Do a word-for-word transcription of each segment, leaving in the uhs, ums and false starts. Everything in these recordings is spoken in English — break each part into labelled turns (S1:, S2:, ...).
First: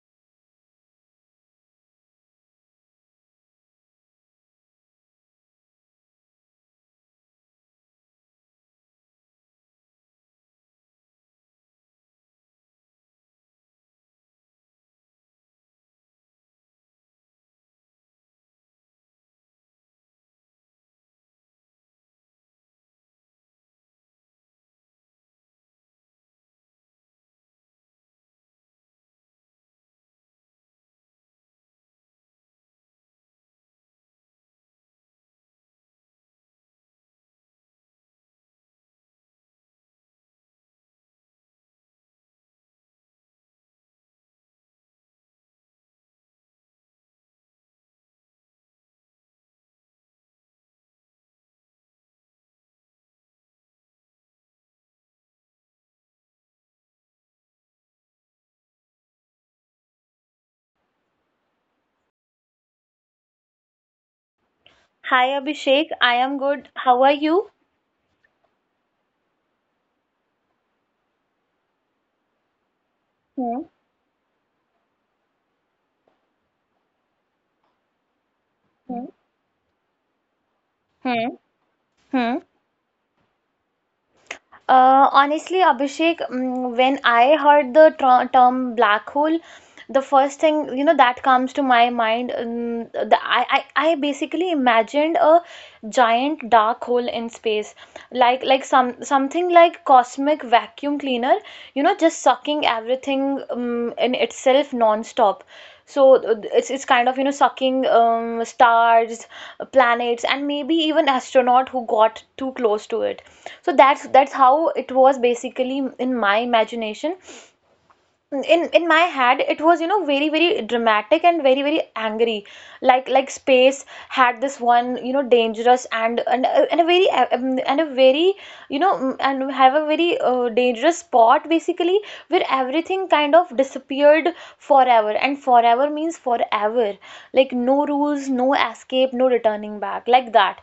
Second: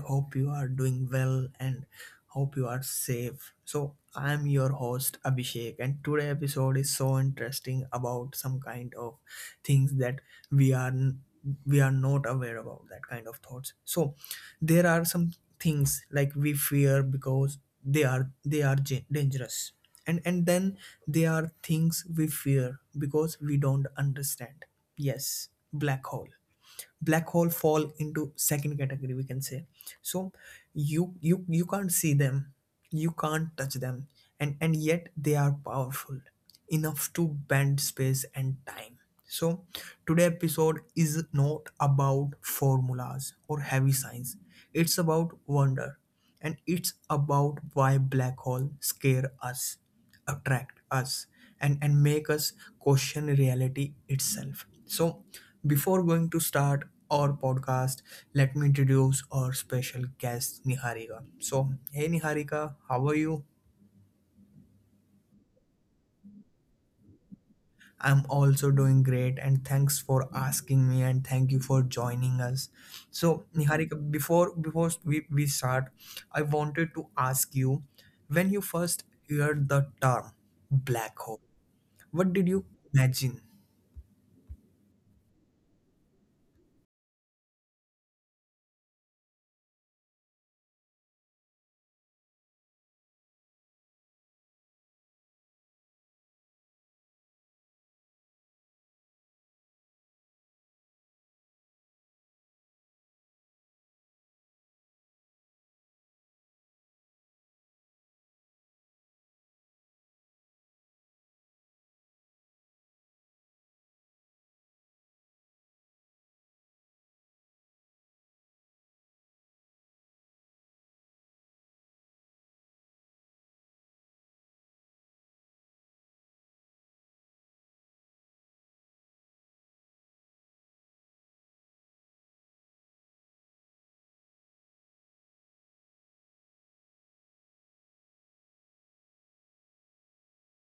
S1: hope you are doing well and hope you are safe. So, I'm your host Abhishek, and today episode is so interesting about some kind of things that we are we are not aware about that kind of thoughts. So, there are some things like we fear because they are they are ja- dangerous, and and then they are things we fear because we don't understand. Yes, black hole. Black hole fall into second category we can say. So you you you can't see them, you can't touch them, and and yet they are powerful enough to bend space and time. So today episode is not about formulas or heavy science. It's about wonder and it's about why black hole scare us attract us and and make us question reality itself. So before going to start our podcast, let me introduce our special guest Niharika. So hey Niharika, how are you?
S2: Hi Abhishek, I am good. How are you?
S1: I'm also doing great and thanks for asking me and thank you for joining us. So
S2: Hmm.
S1: Niharika, before before we, we start, I wanted to ask you, when you
S2: Hmm.
S1: first heard the term black
S2: Hmm.
S1: hole, what
S2: Hmm.
S1: did you imagine?
S2: Uh, honestly, Abhishek, mm, when I heard the tr term black hole, the first thing you know that comes to my mind, um, the, I, I I basically imagined a giant dark hole in space, like like some something like cosmic vacuum cleaner, you know just sucking everything, um, in itself non-stop. So uh, it's it's kind of, you know sucking, um, stars, planets, and maybe even astronaut who got too close to it. So that's that's how it was basically in my imagination. In in my head it was, you know very, very dramatic, and very, very angry. Like like space had this one, you know dangerous, and and, uh, and a very, uh, um, and a very you know mm, and have a very uh, dangerous spot basically, where everything kind of disappeared forever, and forever means forever. Like no rules, no escape, no returning back, like that.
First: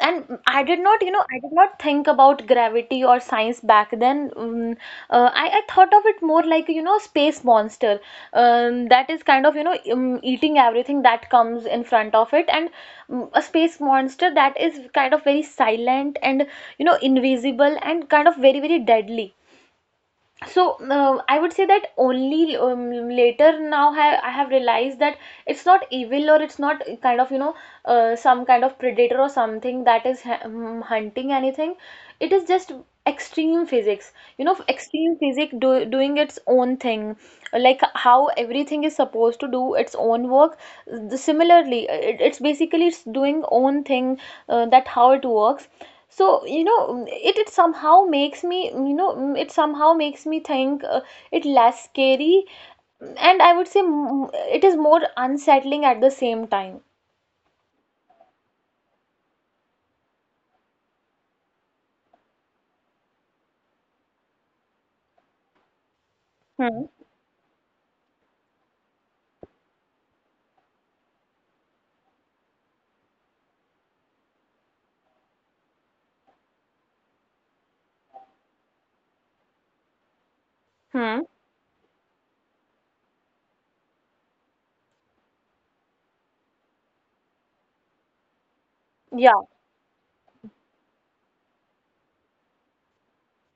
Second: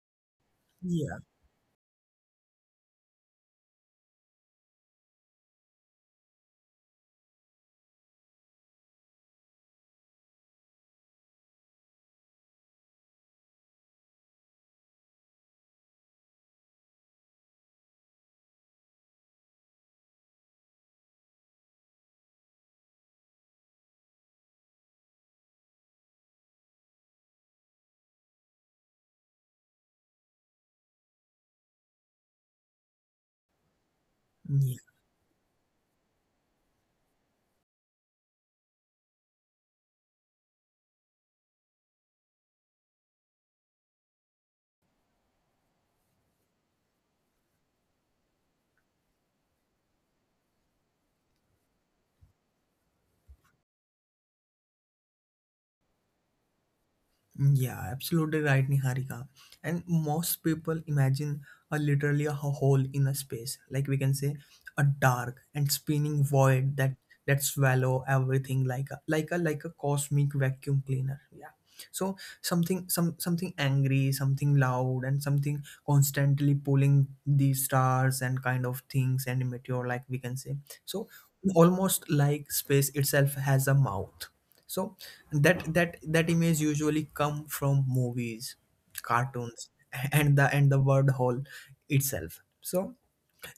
S2: And I did not, you
S1: Yeah,
S2: know, I did not think about gravity or science back then. Um, uh, I, I thought of it more like, you know, space monster, um, that is kind of, you know, um, eating everything that comes in front of it, and, um, a space monster that is kind of very silent and, you know, invisible and kind of very, very deadly. So uh, I would say that only, um, later now, I, I have realized that it's not evil, or it's not kind of, you know uh, some kind of predator or something that is ha- um, hunting anything. It is just extreme physics. You know
S1: yeah.
S2: extreme physics do, doing its own thing, like how everything is supposed to do its own work. The- similarly, it, it's basically it's doing own thing, uh, that how it works. So, you know mm, it, it somehow makes me you know mm, it somehow makes me think, uh, it less scary. Mm, and I would say, mm, it is more unsettling at the same time.
S1: Yeah, absolutely right, Niharika. And most people imagine a literally a hole in a space, like we can say, a dark and spinning void
S2: Hmm.
S1: that that swallow everything like a like a like a cosmic vacuum cleaner. Yeah. So something, some something angry, something loud, and something constantly pulling these stars and kind of things and meteor, like we can say. So
S2: Hmm.
S1: almost like space itself has a mouth. So that that that image usually come from movies,
S2: Yeah.
S1: cartoons and the and the word hole itself. So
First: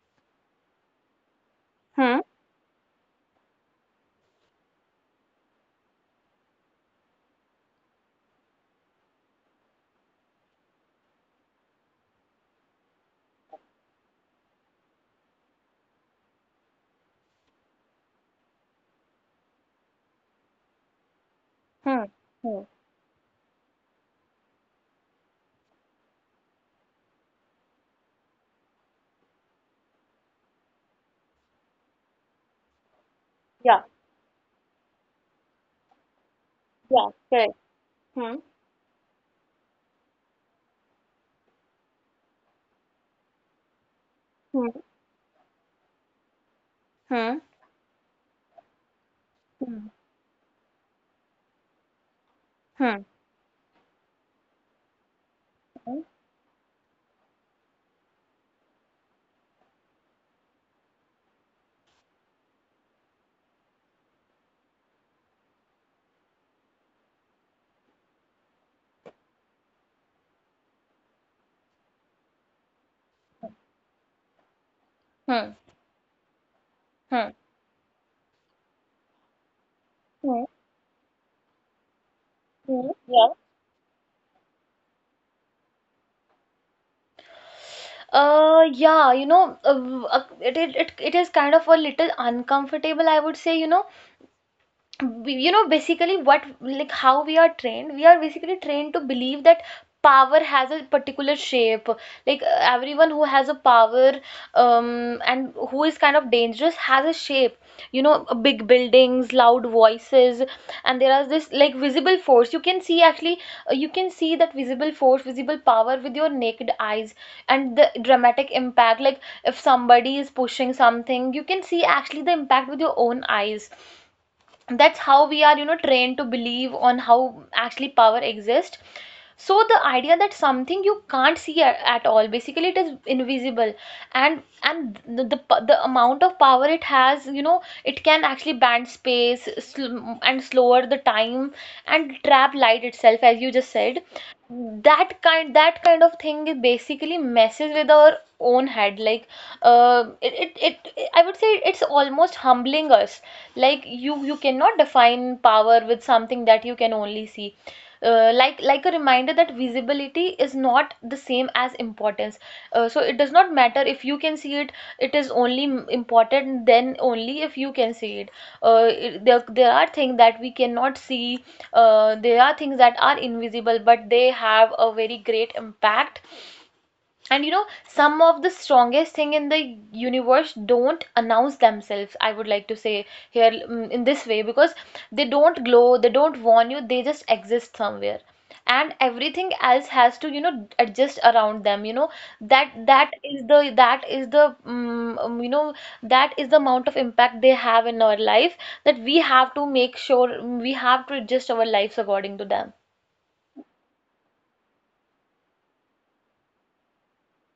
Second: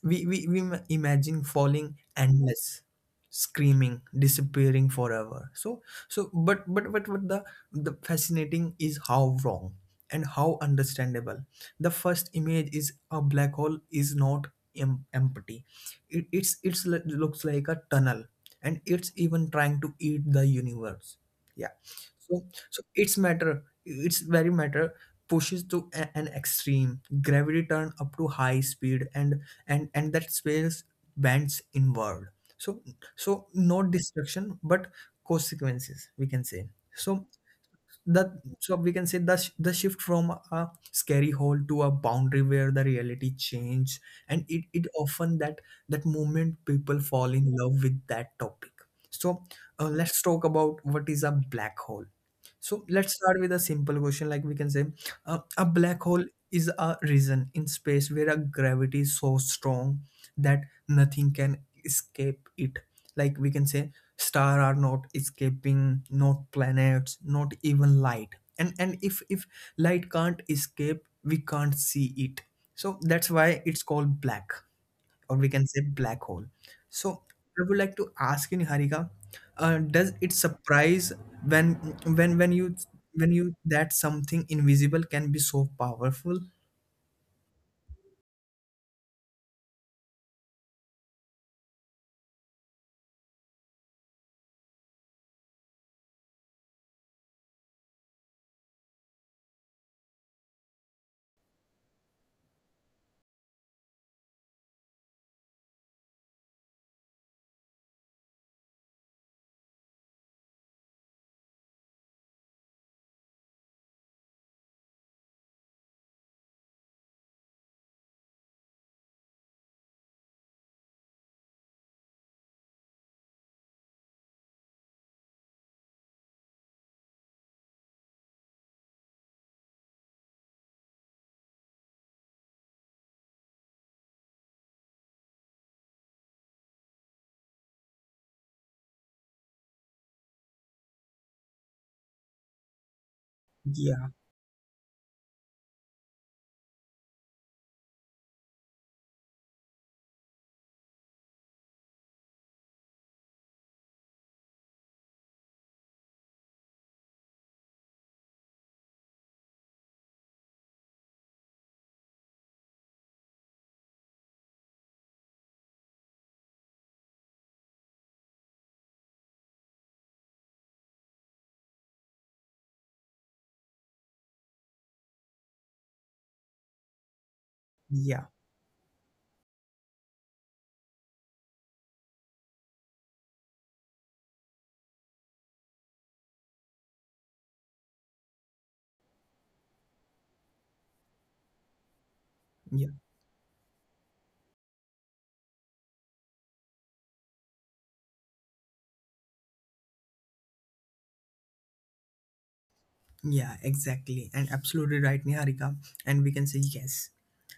S1: we, we, we ma- imagine falling
S2: Hmm.
S1: endless, screaming, disappearing forever. So so but but but but the the fascinating is how wrong and how understandable. The first image is a black hole is not em- empty. It, it's it's l- looks like a tunnel, and it's even trying to eat the universe. Yeah.
S2: Hmm.
S1: So
S2: Hmm.
S1: so it's matter. It's very matter pushes to a- an extreme gravity turn up to high speed and and and that space bends inward. So so
S2: Yeah.
S1: not destruction but consequences we can say.
S2: Yeah,
S1: So
S2: correct.
S1: that
S2: Hmm.
S1: so we can say the, sh- the shift from a scary hole to a boundary where the reality change, and it,
S2: Hmm.
S1: it often that that moment people fall
S2: Hmm.
S1: in love with that topic. So
S2: Hmm.
S1: uh, let's talk about what is a black hole. So
S2: Hmm.
S1: let's start with a simple question. Like we can say, uh, a black
S2: Hmm.
S1: hole is a region in space where a gravity is so strong that nothing can escape it. Like we can say, stars are not escaping, not planets, not even light. And and if if light can't escape, we can't see it. So that's why it's called black, or we
S2: Hmm.
S1: can say black hole. So
S2: Hmm.
S1: I would like to ask you, Niharika, uh, does it
S2: Hmm.
S1: surprise when when when you
S2: Hmm. Yeah.
S1: when you that something invisible can be so powerful?
S2: Uh yeah. you know uh, uh, it, it it it is kind of a little uncomfortable, I would say. You know you know basically, what, like, how we are trained we are basically trained to believe that power has a particular shape. Like, uh, everyone who has a power, um and who is kind of dangerous, has a shape. You know uh, big buildings, loud voices, and there are this like visible force you can see actually. Uh, you can see that visible force, visible power, with your naked eyes, and the dramatic impact, like if somebody is pushing something, you can see actually the impact with your own eyes. That's how we are, you know trained to believe on how actually power exists. So the idea that something you can't see at, at all, basically it is invisible. And and the, the p- the amount of power it has, you know it can actually bend space, sl- and slower the time, and trap light itself, as you just said.
S1: Yeah,
S2: That kind that kind of thing, it basically messes with our own head. Like, uh, it, it, it it- I would say it's almost humbling us. Like you you cannot define power with something that you can only see. Uh, like like a reminder that visibility is not the same as importance. Uh, so it does not matter if you can see it. It is only important then only if you can see it. Uh, it- there, there are things that we cannot see. Uh, there are things that are invisible, but they have a very great impact. And, you know, some
S1: yeah,
S2: of the strongest thing in the universe don't announce themselves, I would like to say here, mm, in this way. Because they don't glow, they don't warn you, they just exist somewhere. And everything else has to, you know, adjust around them, you know. That
S1: yeah.
S2: that is the that is the mm, um, you know, that is the amount of impact they have in our life, that we have to make sure, mm, we have to adjust our lives according to them.
S1: Yeah, exactly. And absolutely right, Niharika. And we can say yes.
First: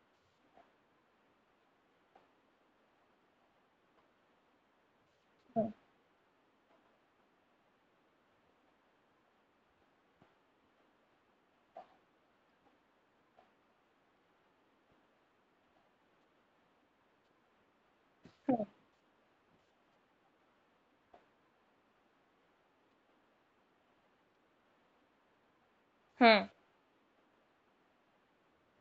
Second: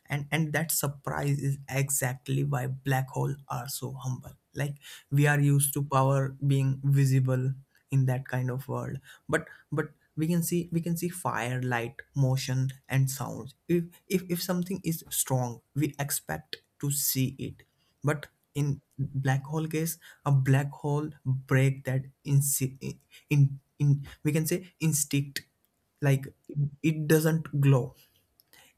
S1: And and that surprise is exactly why black holes are so humble. Like we are used to power being visible in that kind of world. But but we can see, we can see fire, light, motion and sounds. If if, if something is strong, we expect to see it. But in black hole case, a black hole break that in, in in we can say instinct. Like
S2: Hmm.
S1: it doesn't glow,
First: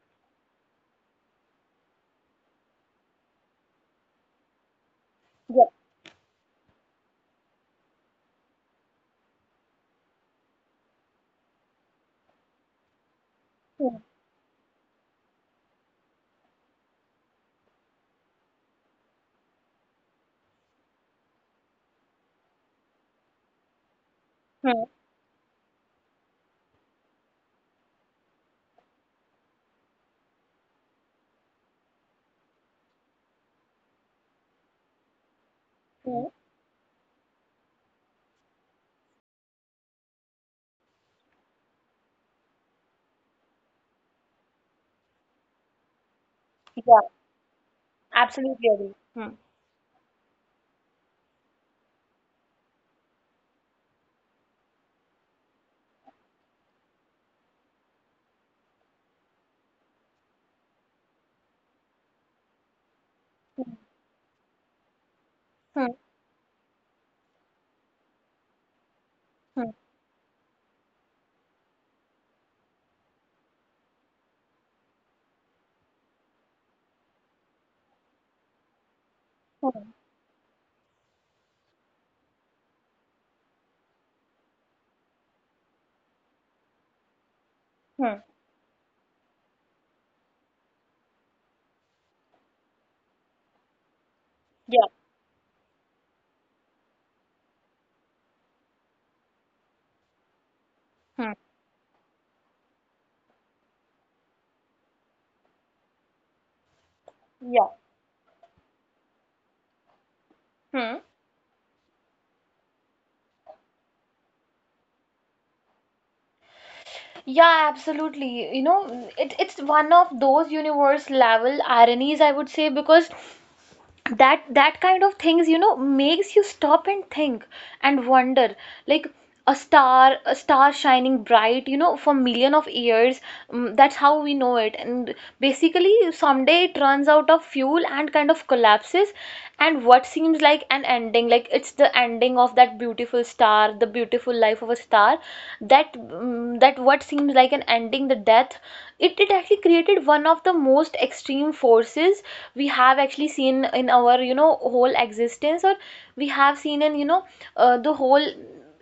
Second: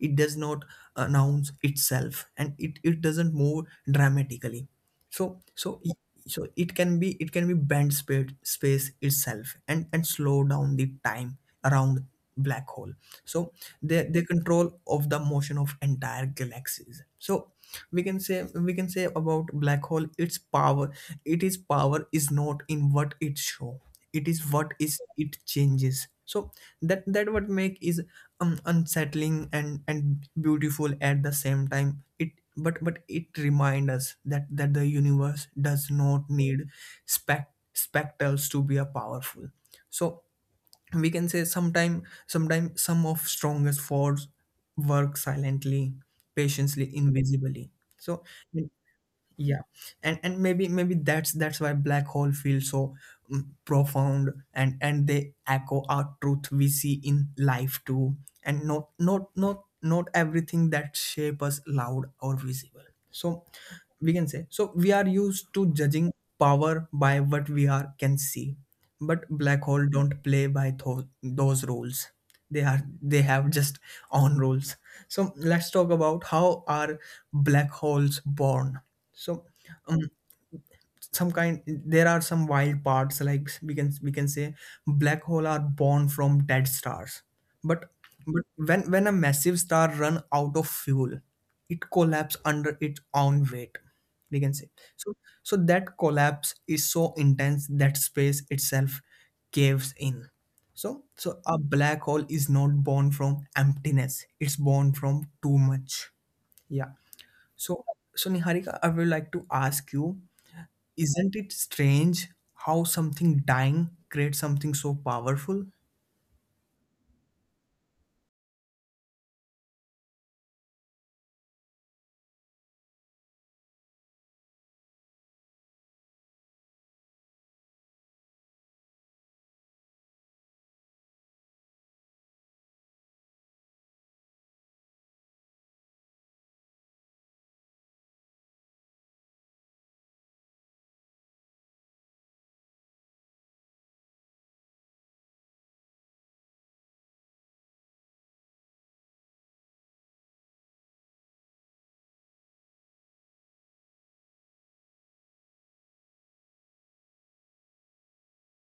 S1: it does not announce itself and it, it doesn't move dramatically. So
S2: Yeah.
S1: so so it can be, it can be bent space, space itself and and slow down the time around black hole. So
S2: Hmm.
S1: they they control of the motion of entire galaxies. So we can say, we can say about black hole its power, it is power is not in what it show, it is what
S2: Hmm.
S1: is it changes. So that that what make is um, unsettling and and beautiful at the same time it but but it reminds us that that the universe does
S2: Hmm.
S1: not need spec spectacles to be a powerful. So we can say sometime sometime some of strongest force work silently,
S2: Yeah.
S1: patiently, invisibly.
S2: Absolutely
S1: So
S2: agree. Hmm.
S1: yeah, and and maybe maybe that's that's why black hole feel so mm, profound and and they echo our truth we see in life too, and not not not not everything that shape us loud or visible. So
S2: Hmm,
S1: we can say, so we are used to judging power by what we are can see, but
S2: hmm,
S1: black hole don't play by tho- those rules. They are, they have just own rules. So let's talk about how are black holes born. So
S2: hmm,
S1: um, some kind there are some wild parts, like we can, we can say black hole are born from dead stars.
S2: hmm.
S1: but but when when a massive star run out of fuel, it collapse under its own weight we
S2: Yeah,
S1: can say. So so that collapse is so intense that space itself caves in. So
S2: hmm,
S1: so a black hole is not born from emptiness, it's born from too much. Yeah.
S2: yeah,
S1: So so Niharika, I would like to ask you,
S2: hmm.
S1: isn't it strange how something dying creates something so powerful?
S2: Yeah, absolutely. You know, it, it's one of those universe level ironies, I would say, because that that kind of things, you know makes you stop and think and wonder. Like, a star a star shining bright, you know for million of years, mm, that's how we know it. And basically someday it runs out of fuel and kind of collapses. And what seems like an ending, like it's the ending of that beautiful star, the beautiful life of a star, that mm, that what seems like an ending, the death, it, it actually created one of the most extreme forces we have actually seen in our, you know whole existence. Or we have seen in, you know uh, the whole,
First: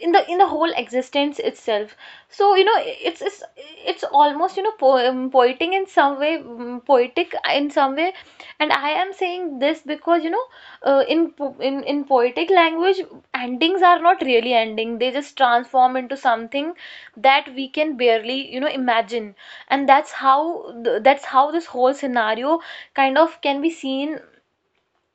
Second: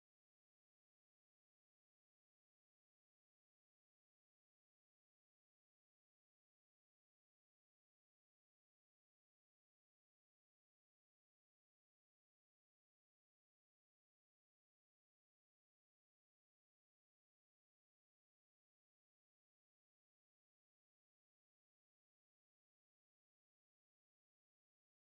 S2: in the in the whole existence itself. So, you know it's it's it's almost, you know po- um, poetic in some way, mm, poetic in some way. And I am saying this because, you know uh, in po- in in poetic language, endings are not really ending. They just transform into something that we can barely, you know imagine. And that's how th- that's how this whole scenario kind of can be seen,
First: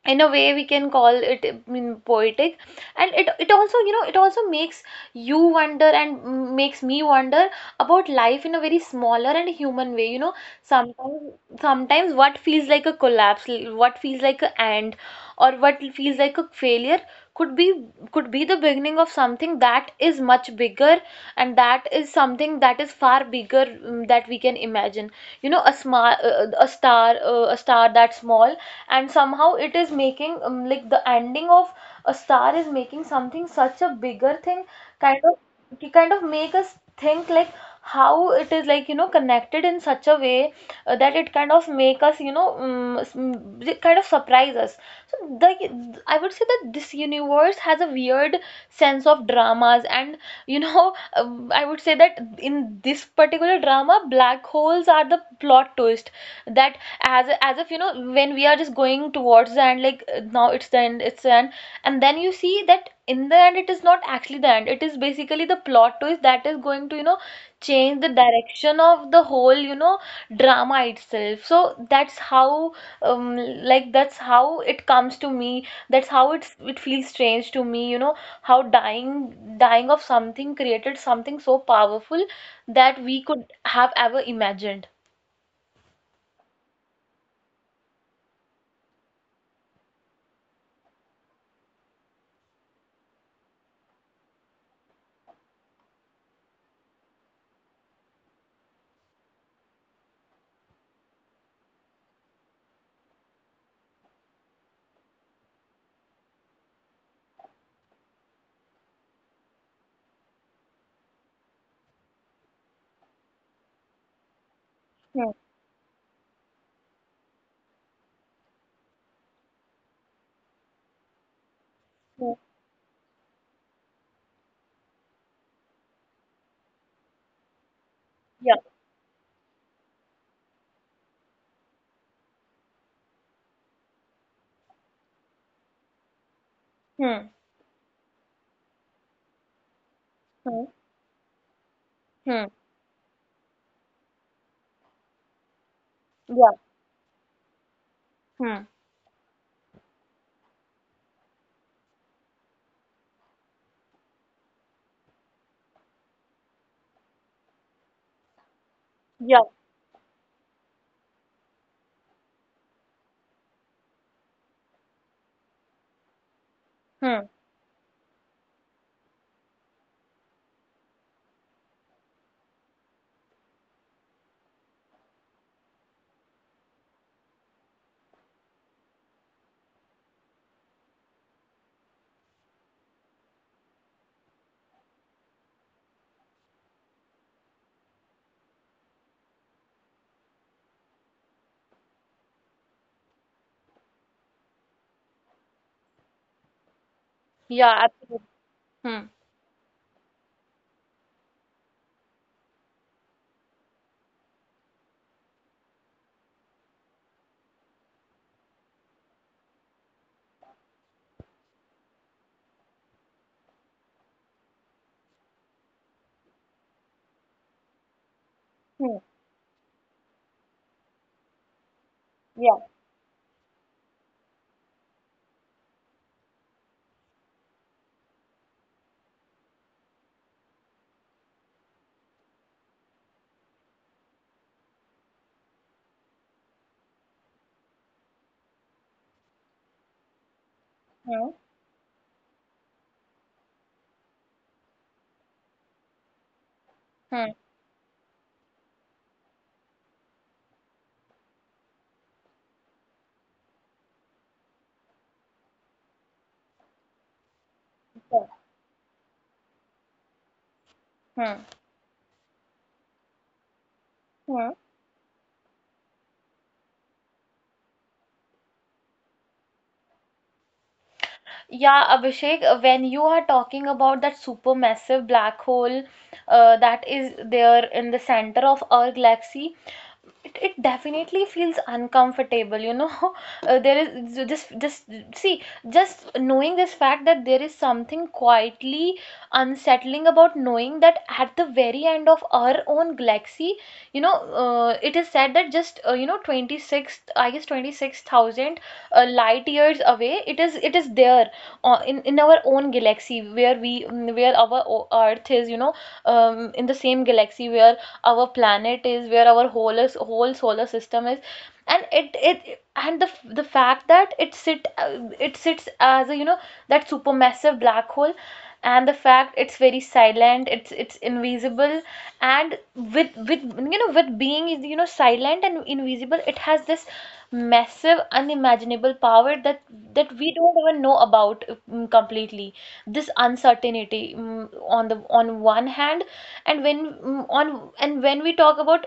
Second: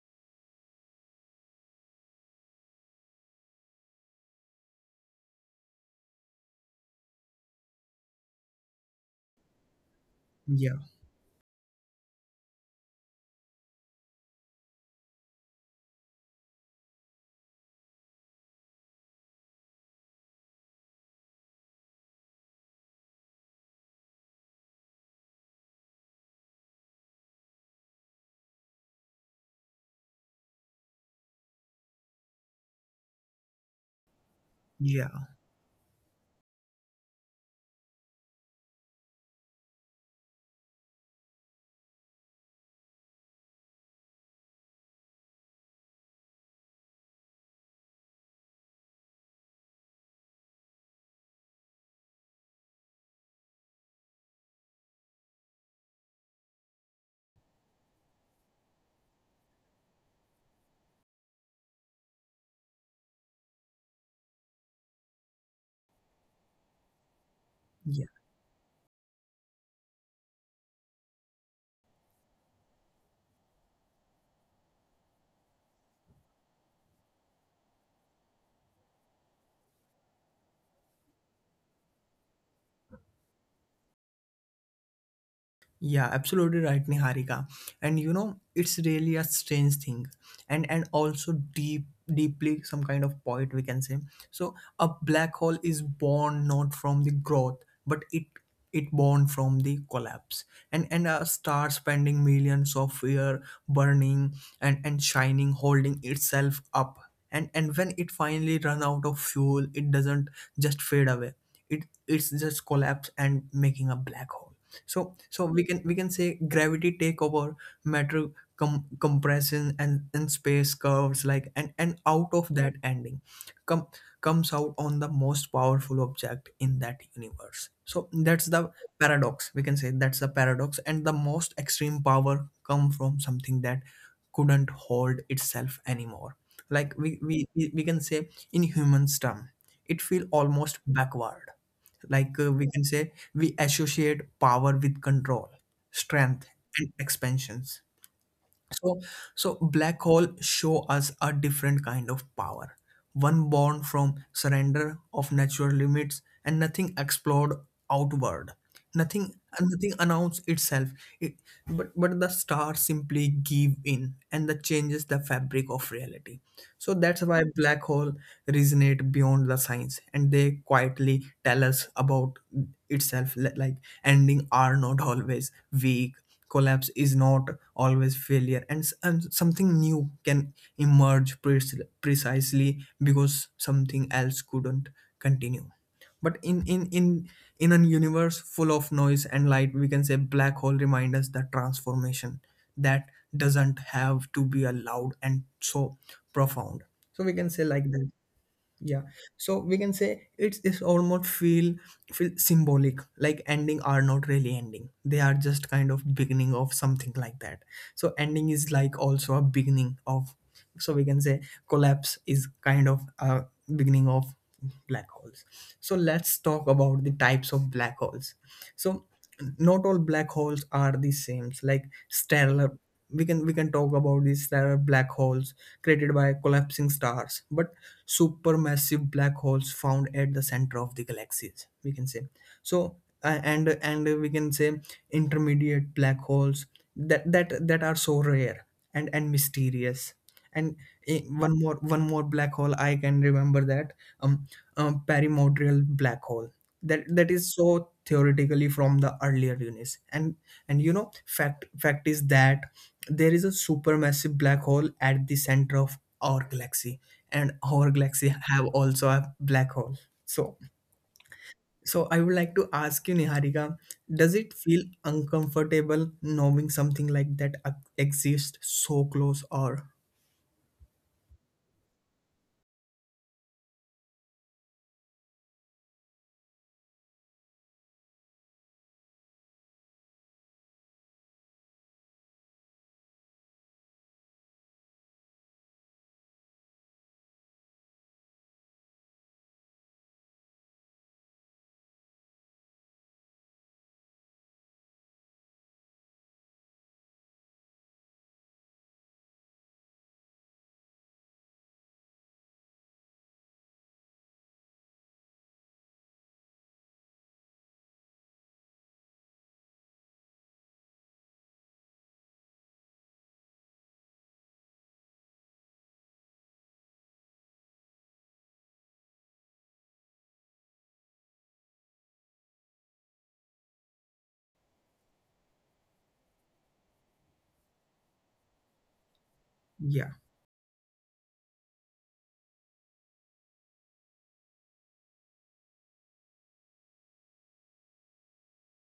S2: in a way we can call it, I mean, poetic. And it it also, you know it also makes you wonder, and mm, makes me wonder about life in a very smaller and human way you know
S1: Yeah,
S2: Sometimes, sometimes what feels like a collapse, l- what feels like an end, or what feels like a failure, could be, could be the beginning of something that is much bigger. And that is something that is far bigger, mm, that we can imagine. You know a small uh, a star, uh, a star that small, and somehow it is making, um, like the ending of a star is making something such a bigger thing, kind
S1: yeah.
S2: of to kind of make us think, like how it is like, you know connected in such a way, uh, that it kind of make us you know um, s- m- it kind of surprise us. So, the, I would say that this universe has a weird sense of dramas. And, you know um, I would say that in this particular drama, black holes are the plot twist, that, as a- as if, you know when we are just going towards the end. Like, uh, now it's the end, it's the end. And then you see that in the end, it is not actually the end. It is basically the plot twist that is going to, you know change the direction of the whole, you know drama itself. So that's how, um like that's how it comes to me, that's how it's it feels strange to me you know How dying dying of something created something so powerful that we could have ever imagined.
S1: Yeah, absolutely right, Niharika. And you know, it's really a strange thing, and and also deep, deeply some kind of poet we can say. So a black hole is born not from the growth, but it it born from the collapse. And and a star spending millions of years burning and and shining, holding itself up. And and when it finally run out of fuel, it doesn't just fade away. It it's just collapse and making a black hole. So
S2: Hmm.
S1: so we can, we can say gravity take over matter, com- compression and, and space curves like, and and out
S2: Hmm.
S1: of that ending come comes out on the most powerful object in that universe. So that's
S2: Yeah.
S1: the paradox we can say, that's the paradox, and the most extreme power come from something that couldn't hold itself anymore. Like we
S2: Hmm.
S1: we, we we can say in human term, it feel
S2: Hmm.
S1: almost backward. Like
S2: Hmm.
S1: uh, we can say we associate power with control, strength,
S2: Yeah.
S1: and expansions.
S2: Hmm.
S1: So, so black hole show us a different kind of power, one born from surrender of natural limits and nothing explored outward, nothing,
S2: Yeah.
S1: nothing announced itself. It, but but the stars simply give in and that changes the fabric of reality. So that's
S2: Hmm.
S1: why black hole resonate beyond the science and they quietly tell us about itself li- like ending are not always weak, collapse is not always failure, and, s- and something new can emerge preci- precisely because something else couldn't continue. But in in in in a universe full of noise and light we can say black hole remind us that transformation that doesn't have to be allowed and so profound. So we can say
S2: Yeah,
S1: like that.
S2: absolutely.
S1: Yeah,
S2: Hmm.
S1: so we can say it's it's almost feel, feel symbolic, like ending are not really ending. They are just kind of beginning of something like that. So ending is like also a beginning of. So we can say collapse is kind of a beginning of black holes. So let's talk about the types of black holes. So not all black holes are the same. Like
S2: Yeah.
S1: stellar, we can, we can talk about these stellar black holes created by collapsing stars, but supermassive black holes found at the center of the galaxies we can say. So uh, and and we can say intermediate black holes that that that are so rare and and mysterious, and eh,
S2: Hmm.
S1: one more one more black hole I can remember that um, um perimordial black hole that
S2: Hmm.
S1: that is so theoretically from the earlier units. and and you know fact fact is that there is a supermassive black hole at the center of our galaxy and our
S2: Yeah.
S1: galaxy have also a black hole. So
S2: Hmm.
S1: so I would like to ask you Niharika, does
S2: Hmm.
S1: it feel uncomfortable knowing something like that uh, exists so close or
S2: Yeah, Abhishek, uh, when you are talking about that supermassive black hole, uh, that is there in the center of our galaxy, it, it definitely feels uncomfortable, you know Uh, there is ju- just just, see, just knowing this fact, that there is something quietly unsettling about knowing that at the very end of our own galaxy, you know uh, it is said that just, uh, you know twenty six, I guess, twenty six thousand, uh, light years away, it is it is there, uh, in in our own galaxy where we mm, where our o- earth is, you know um, in the same galaxy where our planet is, where our whole is, whole solar system is, and it it and the the fact that it sit uh, it sits as a you know that supermassive black hole. And the fact it's very silent, it's it's invisible. And with with you know with being, you know silent and invisible, it has this massive unimaginable power, that
S1: yeah,
S2: that we don't even know about, mm, completely. This uncertainty, mm, on the on one hand. And when, mm, on and when we talk about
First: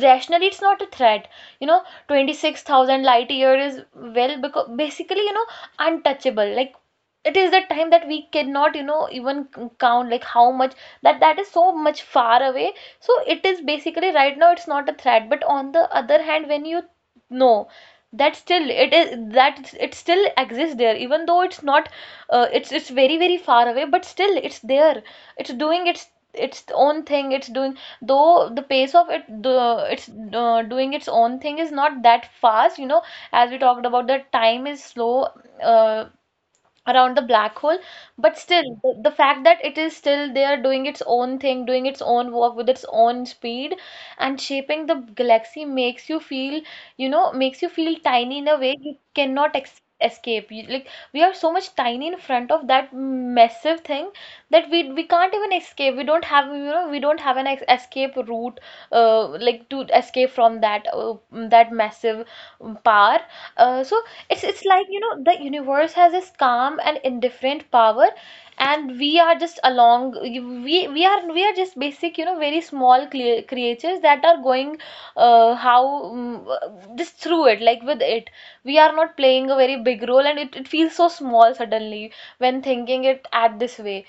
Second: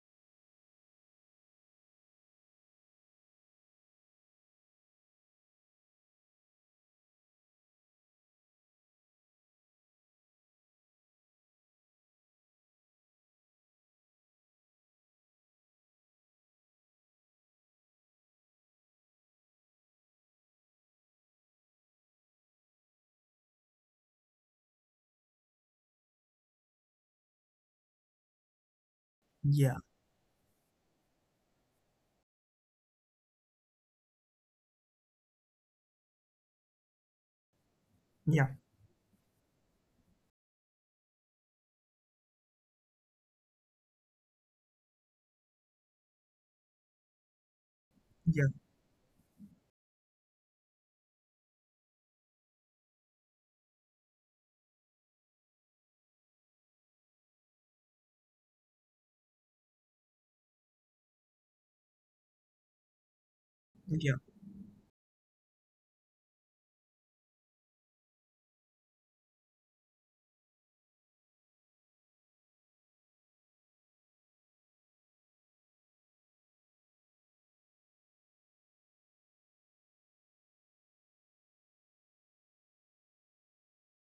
S2: rationally, it's not a threat. you know twenty six thousand light year is, well, because basically, you know untouchable. Like, it is the time that we cannot, you know even c- count, like how much that that is so much far away. So it is basically right now it's not a threat, but on the other hand, when you know that still it is that it still exists there, even though it's not, uh, it's it's very, very far away, but still it's there. It's doing its its own thing. It's doing though the pace of it
S1: yeah,
S2: the it's uh, doing its own thing is not that fast, you know, as we talked about. The time is slow uh, around the black hole. But
S1: yeah,
S2: still, the, the fact that it is still there, doing its own thing, doing its own work with its own speed, and shaping the galaxy makes you feel, you know, makes you feel tiny
S1: yeah,
S2: in a way you cannot ex escape you, like, we are so much tiny in front of that massive thing that we we can't even escape. We don't have, you know, we don't have an ex escape route uh, like, to escape from that uh, that massive power. Uh, so
S1: yeah,
S2: it's it's like, you know, the universe has this calm and indifferent power, and we are just along. We we are we are just basic, you know, very small clear creatures that are going uh, how mm, uh, just through it, like, with it. We are not playing a very big role, and it, it feels so small suddenly when thinking it at this way.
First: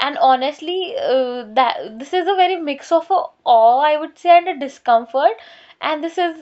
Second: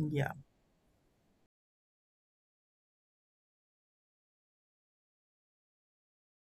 S2: And honestly, uh, that this is a very mix of a awe, I would say, and a discomfort. And this is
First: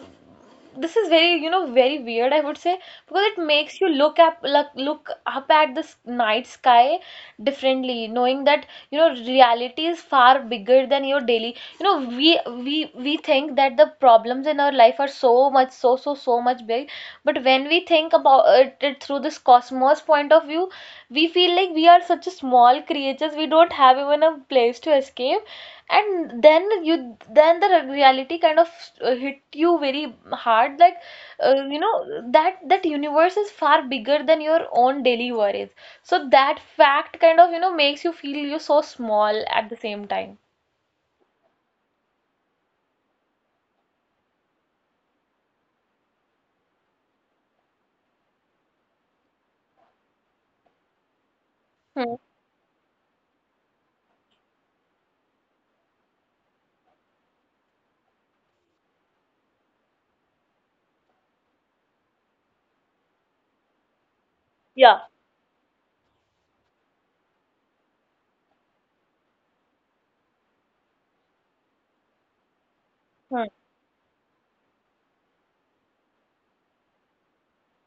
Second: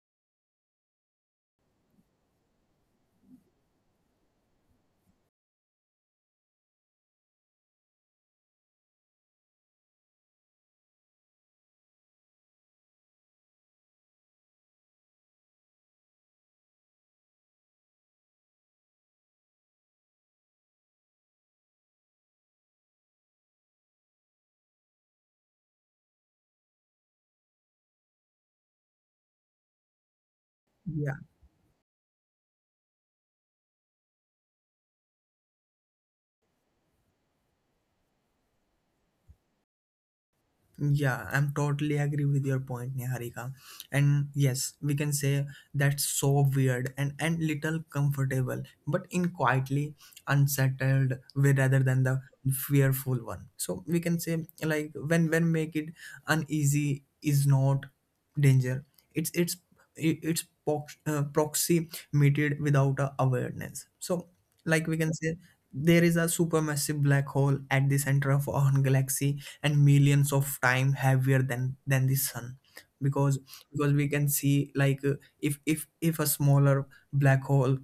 S2: this is very, you know, very weird, I would say, because it makes you look up, look, look up at the s- night sky differently, knowing that, you know, reality is far bigger than your daily, you know, we we we think that the problems in our life are so much, so so so much big. But when we think about it, it through this cosmos point of view, we feel like we are such a small creatures, we don't have even a place to escape. And then you then the reality kind of uh, hit you very hard. Like,
S1: yeah.
S2: uh, you know, that that universe is far bigger than your own daily worries. So that fact kind of, you know, makes you feel you're so small at the same time.
S1: Yeah, I'm totally agree with your point, Niharika. And yes, we can say that's so weird and, and little comfortable, but in quietly unsettled way rather than
S2: Hmm.
S1: the fearful one. So we can say like when when make it uneasy is not danger. It's it's i- it's prox- uh, proxy meted without a awareness. So like
S2: Yeah.
S1: we can say there is a supermassive black hole at the center of our galaxy and millions of time heavier than than the sun, because
S2: Hmm.
S1: because we can see like uh, if if if a smaller black hole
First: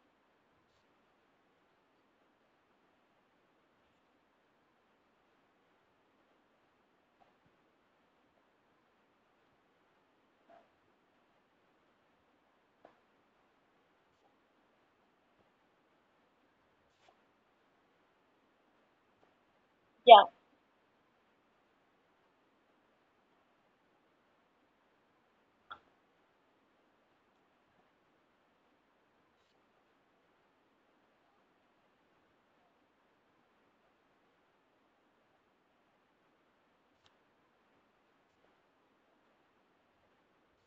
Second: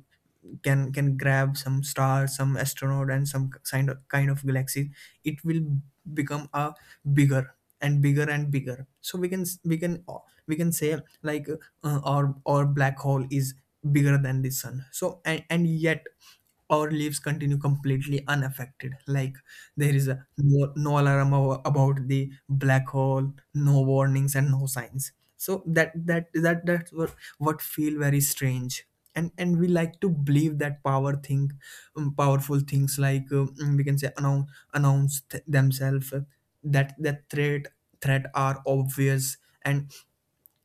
S1: can can grab some star, some astronaut and some kind of kind of galaxy, it will become a bigger and bigger and bigger. So we can we can uh, we can say like uh, our our black hole is bigger than the sun. So and, and yet our lives continue completely unaffected. Like, there is
S2: Yeah.
S1: a no, no alarm abo- about the black hole, no warnings and no signs. So that that that that's what what feel very strange. And and we like to believe that power thing, um, powerful things, like, um, we can say announce, announce th- themselves, uh, that that threat, threat are obvious, and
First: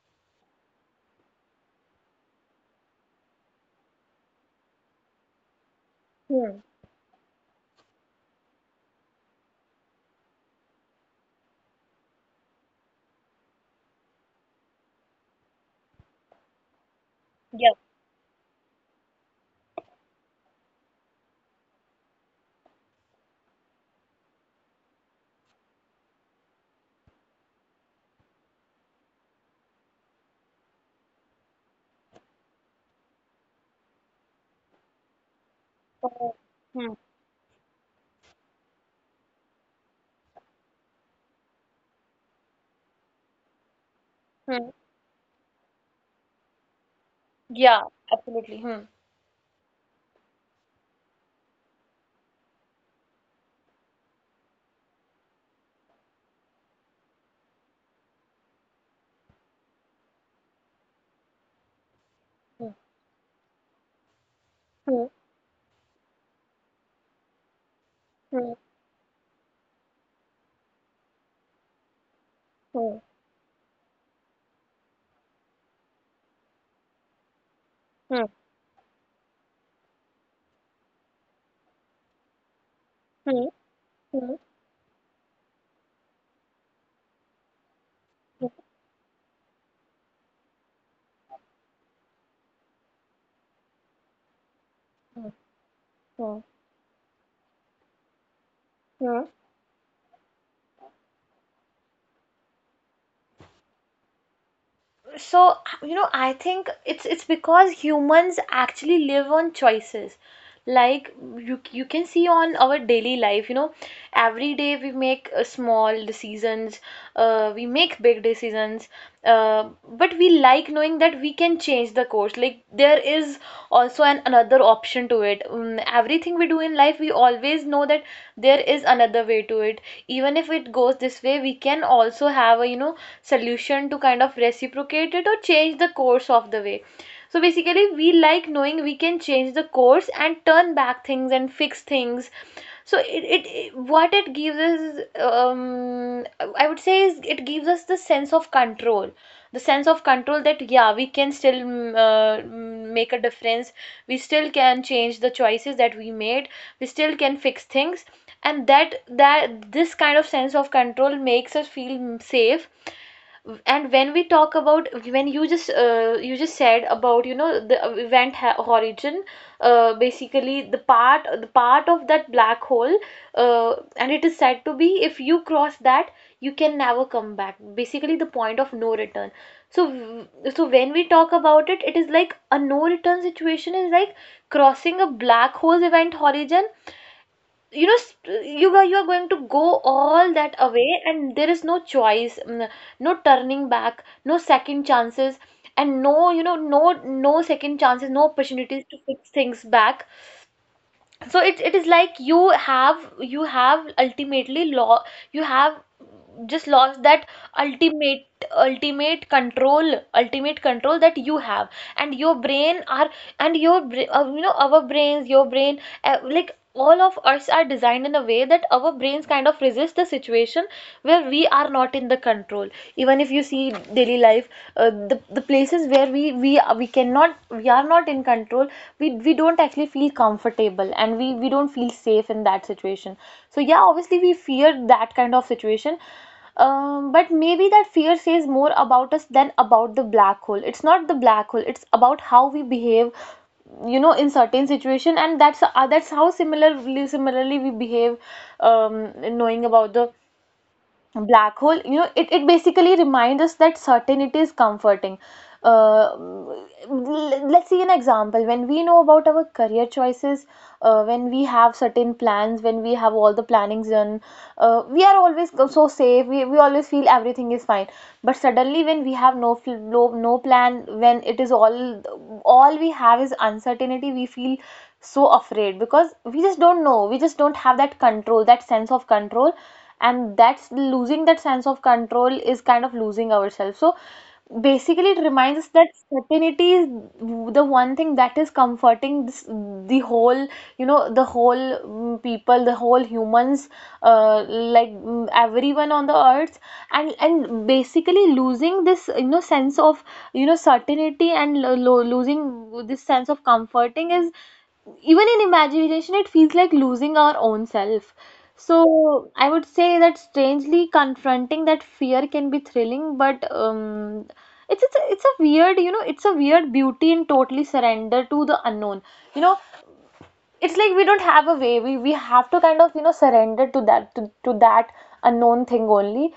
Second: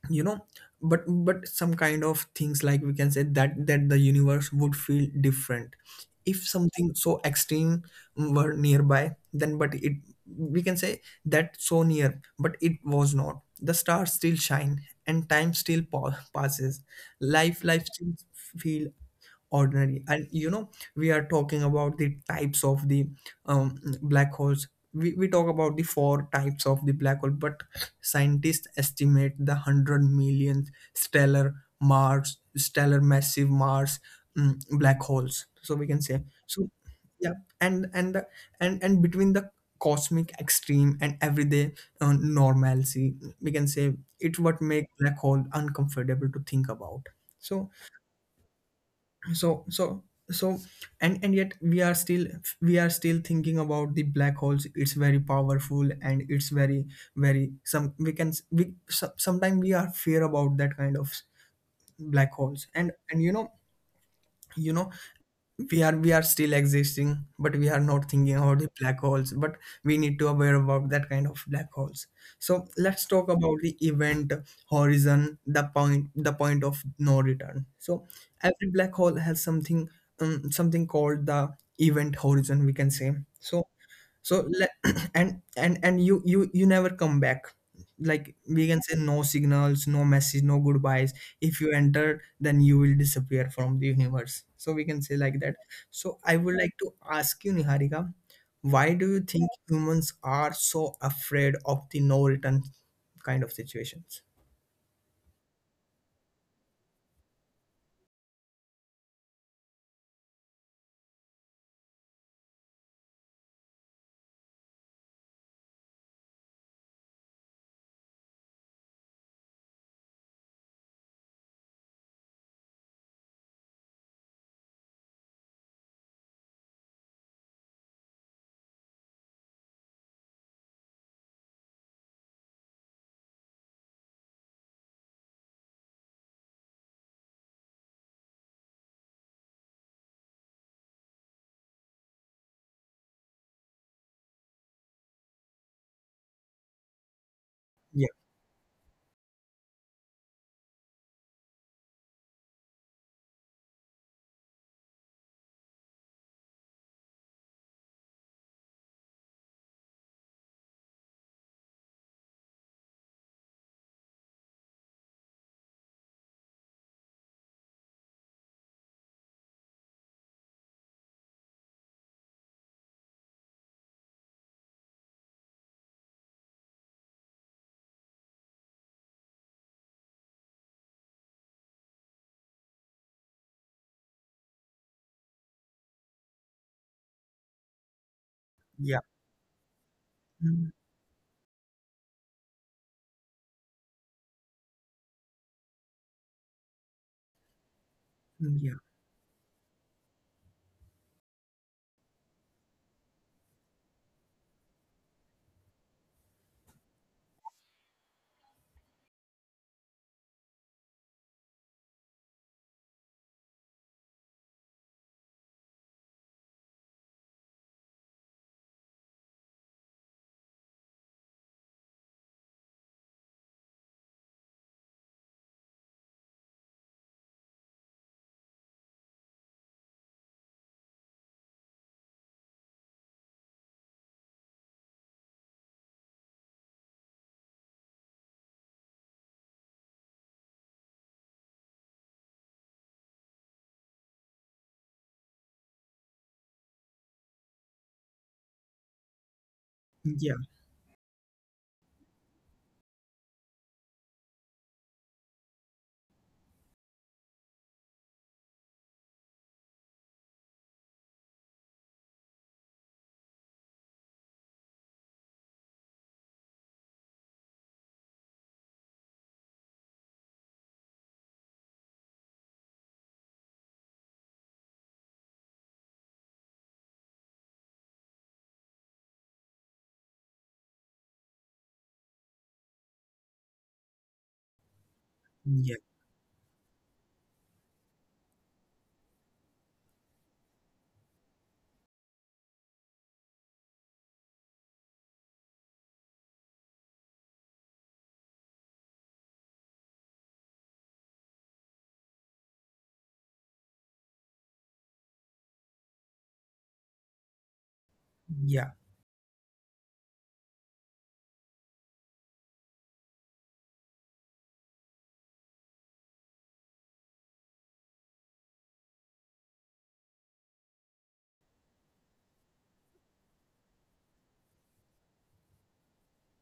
S1: you know but but some kind of things, like we can say, that that the universe would feel different if
S2: Hmm.
S1: something so extreme were nearby, then. But it, we can say, that so near, but it was not. The stars still shine and time still pa- passes, life
S2: Yeah.
S1: life still feel ordinary. And you know we are talking about the types of the um, black holes. We, we talk about the four types of the black hole, but scientists estimate the 100 millionth stellar mars, stellar massive mars, mm, black holes, so we can say.
S2: Hmm.
S1: So
S2: Hmm.
S1: yeah. and and the, and and between the cosmic extreme and everyday uh, normalcy, we can say, it what
S2: Hmm.
S1: make black hole uncomfortable to think about. so
S2: Yeah. Hmm.
S1: so so so and and yet we are still, we are still thinking about the black holes. It's very powerful and it's very, very some, we can, we sometimes we are fear about that kind of black holes. And and you know you know
S2: Hmm.
S1: we are we are still existing, but we are not thinking
S2: Hmm.
S1: about the black holes. But we need to aware about that kind of black holes. So
S2: Hmm.
S1: let's talk about the event horizon, the point, the point of no return. So
S2: Hmm.
S1: every black hole has something, um, something called the event horizon, we can say.
S2: Hmm.
S1: so
S2: Hmm.
S1: so le- and and and you you you never come back. Like,
S2: Hmm.
S1: we can say, no signals, no message, no goodbyes. If you enter, then you will disappear from the universe, so we can say,
S2: Hmm.
S1: like that. So I
S2: Hmm.
S1: would like to ask you, Niharika, why do you
S2: Hmm.
S1: think humans are so afraid of the no return kind of situations?
S2: So, you know, I think it's it's because humans actually live on choices. Like, you you can see on our daily life, you know, every day we make uh, small decisions, uh, we make big decisions, uh, but we like knowing that we can change the course. Like, there is also an another option to it. Um, everything we do in life, we always know that there is another way way to it. Even if it goes this way, we can also have a, you know, solution to kind of reciprocate it or change the course of the way. So basically we like knowing we can change the course and turn back things and fix things. So it, it, it- what it gives us, um, I would say is it gives us the
S1: Yeah,
S2: sense of control. The sense of control that, yeah, we can still mm, uh, mm, make a difference. We still can change the choices that we made. We still can fix things. And that that this kind of sense of control makes us feel safe. And when we talk about, when you just uh, you just said about, you know, the event ha- horizon, uh, basically the part, the part of that black hole, uh, and it is said to be, if you cross that, you can never come back. Basically, the point of no return. So w- so when we talk about it, it is like a no return situation is like crossing a black hole event horizon. You know, st- you are you
S1: yeah,
S2: are going to go all that
S1: mm,
S2: away, and there is no choice. Mm, no turning back, no second chances, and no, you know, no, no second chances, no
S1: yeah,
S2: opportunities to fix things back. So it it is like you have, you have ultimately law, you have just lost that ultimate, ultimate control, ultimate control that you have. And your brain are and your bra- uh, you know, our brains, your brain, uh, like, all of us are designed in a way that our brains kind of resist the situation where we are not in the control. Even if you see daily life life uh, the the places where we we we cannot, we are not in control, we we don't actually feel comfortable, and we we don't feel safe in that situation. So yeah, obviously we fear that kind of situation. Um, but maybe that fear says more about us than about the black hole. It's not the black hole, it's about how we behave, you know, in certain situation. And that's uh, that's how similar, similarly we behave. Um, knowing about the
S1: yeah,
S2: black hole, you know, it, it basically reminds us that certainty is comforting. uh, L- let's see an example. When we know about our career choices, uh, when we have certain plans, when we have all the plannings done, uh, we are always go- so safe. We, we always feel everything is fine. But suddenly, when we have no, fl- no, no plan, when it is all all we have is uncertainty, we feel so afraid because we just don't know, we just don't have that control, that sense of control. And that's losing that sense of control is kind of losing ourselves. So basically it reminds us
S1: yeah,
S2: that certainty is the one thing that is comforting. This, the whole, you know, the whole mm, people, the whole humans, uh, like, mm, everyone on the earth. and and basically losing this, you know, sense of, you know, certainty, and lo- lo- losing this sense of comforting is, even in imagination, it feels like losing our own self.
S1: yeah,
S2: So I would say that strangely, confronting that fear can be thrilling, but um, it's it's a, it's a weird, you know, it's a weird beauty in totally surrender to the unknown. You know, it's like we don't have a way, we we have to kind of, you know, surrender to that, to, to that unknown thing only.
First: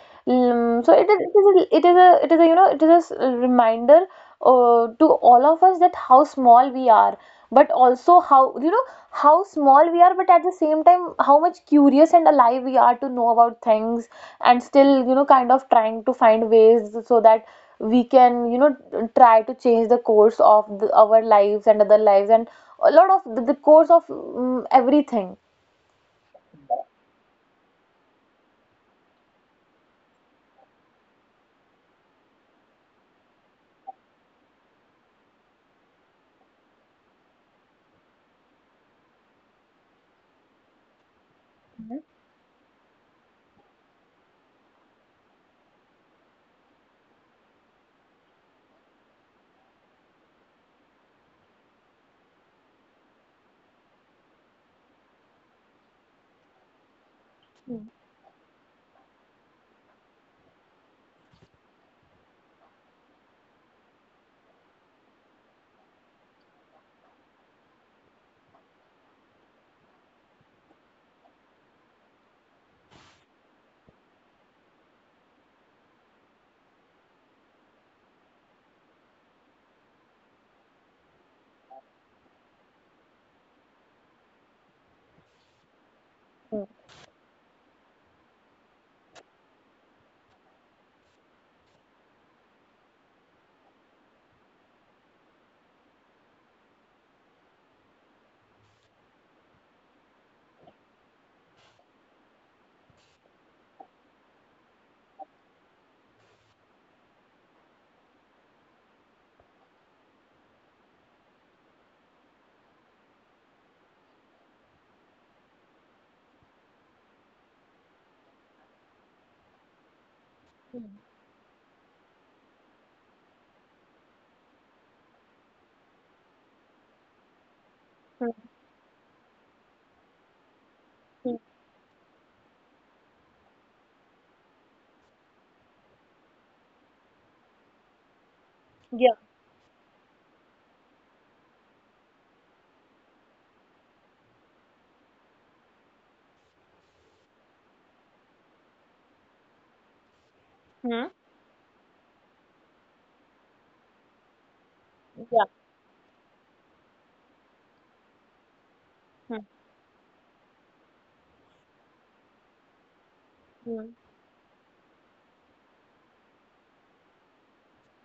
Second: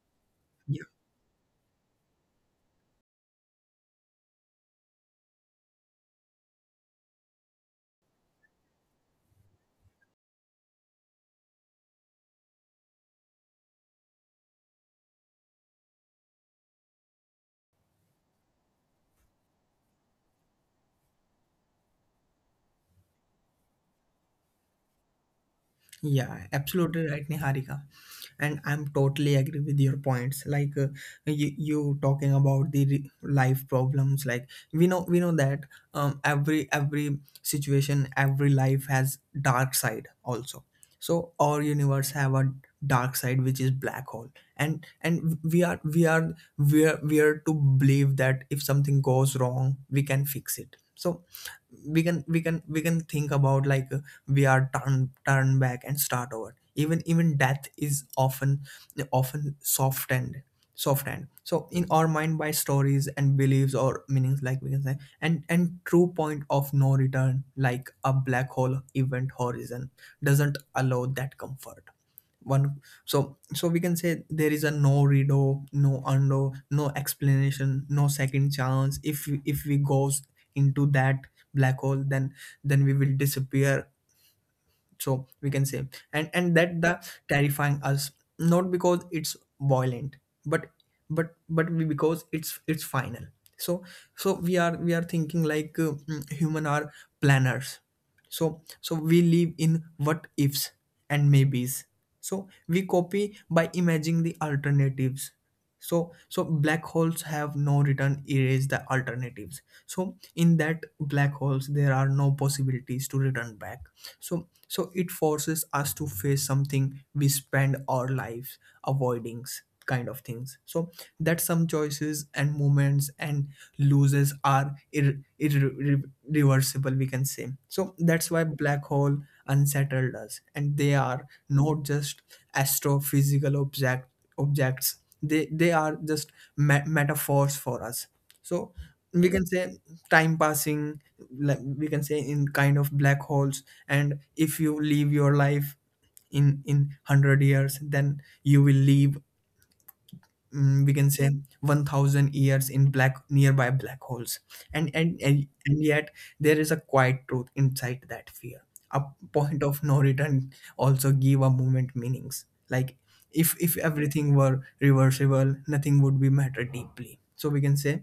S1: yeah,
S2: Mm, so it is, it is a, it is a, it is a, you know, it is a s- reminder uh, to all of us, that how small we are, but also how, you know, how small we are but at the same time how much curious and alive we are to know about things and still, you know, kind of trying to find ways so that we can, you know, try to change the course of the, our lives, and other lives, and a lot of the, the course of mm, everything.
S1: yeah, absolutely right, Niharika. And I'm totally agree with your points. Like, uh, you, you talking about the re- life problems. Like, we know, we know that um, every every situation, every life has dark side also. So our
S2: Hmm.
S1: universe have a dark side, which is black hole. And and we are we are we are we are to believe that if something goes wrong, we can fix it. So we can we can we can think about, like, we are turned turned back and start over. Even even
S2: Hmm.
S1: death is often, often softened, softened so in our mind, by stories and beliefs or meanings, like we can say. And and true point of no return, like a black hole event horizon, doesn't allow that comfort one. So so we can say, there is a no redo, no undo, no explanation, no second chance. If we- if we goes into that black hole, then then we will disappear, so we can say. And and that the terrifying us, not because it's violent, but but but we- because it's it's final. So so we are we are thinking like, uh, mm, human are planners. So so we live in what ifs and maybes, so we copy by imagining the alternatives. So so black holes have no return, erase the alternatives. So in that black holes there are no possibilities to return back. So so it forces us to face something we spend our lives avoiding s- kind of things. So that some choices and moments and loses are ir- irreversible, we can say. So
S2: Hmm.
S1: that's why black hole unsettled us, and they are
S2: Hmm.
S1: not just astrophysical object objects. They they are just me- metaphors for us. So
S2: Yeah.
S1: we can say time passing, like we can say, in kind of black holes. And if you live your life in in one hundred years, then you will live, mm, we
S2: Hmm.
S1: can say, one thousand years in black nearby black holes. and and,
S2: Yeah.
S1: and and yet, there is a quiet truth inside that fear. A
S2: Hmm.
S1: point of no return also give a moment meanings. Like, if if
S2: Hmm.
S1: everything were reversible, nothing would be matter deeply, so we can say.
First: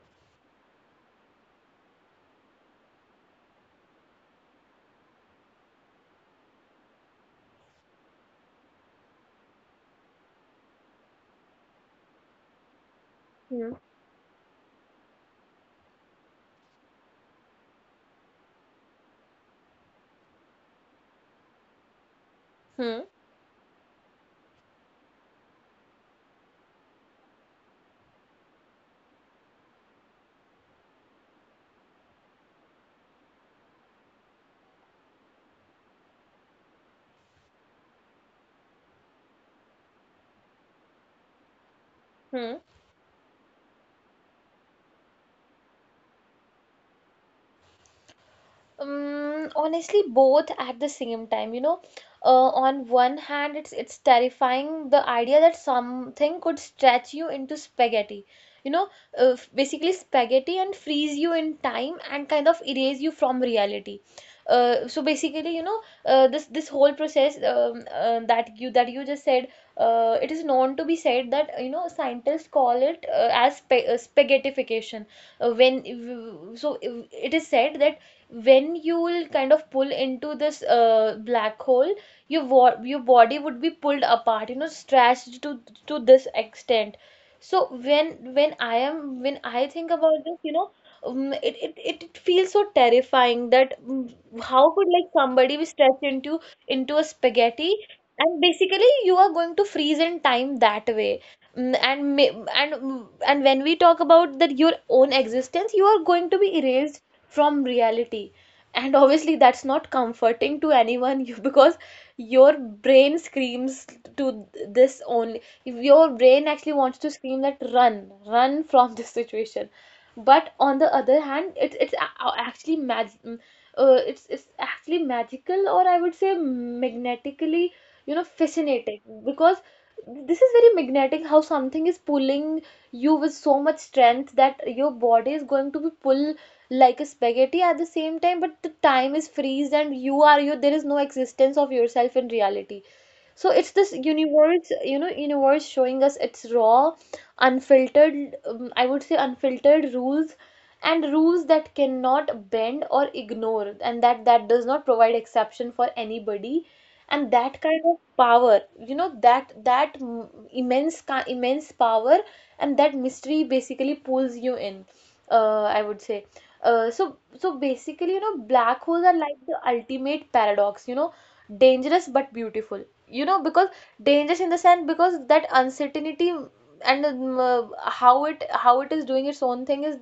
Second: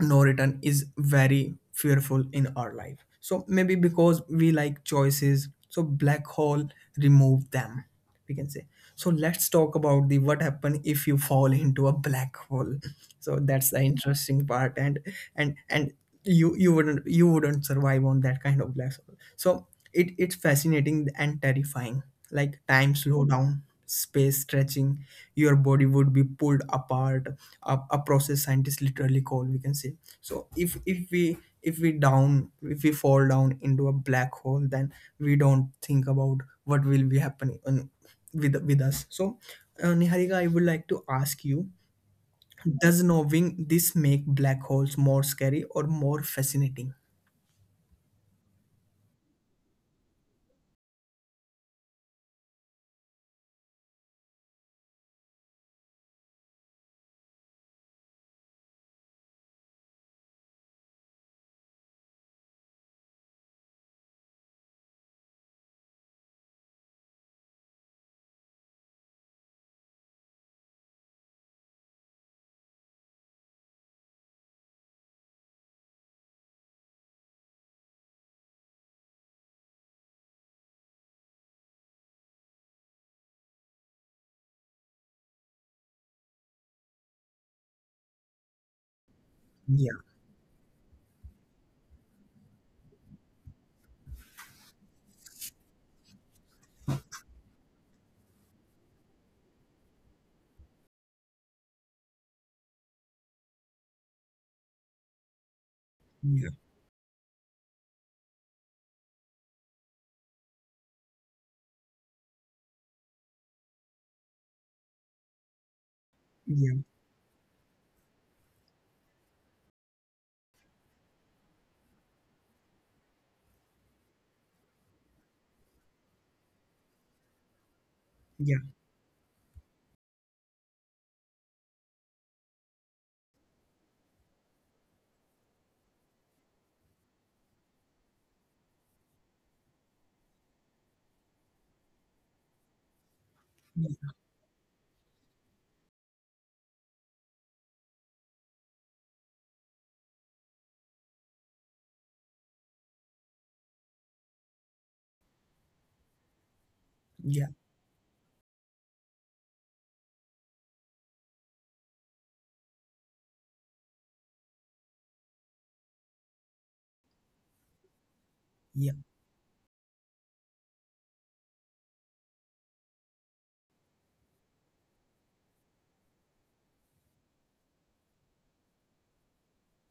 S1: No return is very fearful in our life, so maybe because we like choices, so black hole remove them, we can say. So let's talk about the what happen if you fall into a black hole. So that's
S2: Hmm.
S1: the interesting part. And and and you you wouldn't you wouldn't survive on that kind of black hole. So it it's fascinating and terrifying. Like, time
S2: Hmm.
S1: slow down, space stretching, your body would be pulled apart, a, a process scientists literally call, we can say. So if if we if we down if we fall down into a black hole, then we don't think about what will be happening on, with with us. So uh, Niharika, I would like to ask you,
S2: Hmm.
S1: does knowing this make black holes more scary or more fascinating?
S2: Um, honestly, both at the same time, you know, uh, on one hand, it's it's terrifying, the idea that something could stretch you into spaghetti. You know, uh, basically spaghetti, and freeze you in time, and kind of erase you from reality. Uh, so basically, you know, uh, this this whole process, um, uh, that you that you just said, uh, it is known to be said that, you know, scientists call it uh, as spa, uh, spaghettification. Uh, when, so uh, it is said that when you will kind of pull into this uh, black hole, your wa- your body would be pulled apart, you know, stretched to to this extent. So when when I am when I think
S1: Yeah,
S2: about this, you know, um, it, it it it feels so terrifying that mm, how could, like, somebody be stretched into into a spaghetti, and basically you are going to freeze in time that way. Mm, and ma- and mm, and when we talk about that your own existence, you are going to
S1: yeah,
S2: be erased from reality. And obviously that's not comforting to anyone you, because your brain screams to this. Only, your brain actually
S1: yeah,
S2: wants to scream that run, run from this situation. But on the other hand, it's it's a- actually mag- mm, uh, it's it's actually magical, or I would say magnetically, you know,
S1: yeah,
S2: fascinating. Because this is very magnetic, how something is pulling you with so much strength that your body is going to be pulled like a spaghetti, at the same time, but the time is freeze, and you are, you there is no existence of yourself in reality. So it's this
S1: yeah,
S2: universe, you know, universe showing us its raw, unfiltered, um, I would say unfiltered rules. And rules that cannot bend or ignore, and that that does not provide exception for anybody. And
S1: yeah,
S2: that kind of power, you know, that that mm, immense ki- immense power, and that mystery, basically pulls you in, uh, I would say. Uh, so, so basically, you know, black
S1: yeah,
S2: holes are like the ultimate paradox, you know, dangerous but beautiful. You know, because dangerous in the sense because that uncertainty, and um, uh, how it how it is doing its own thing is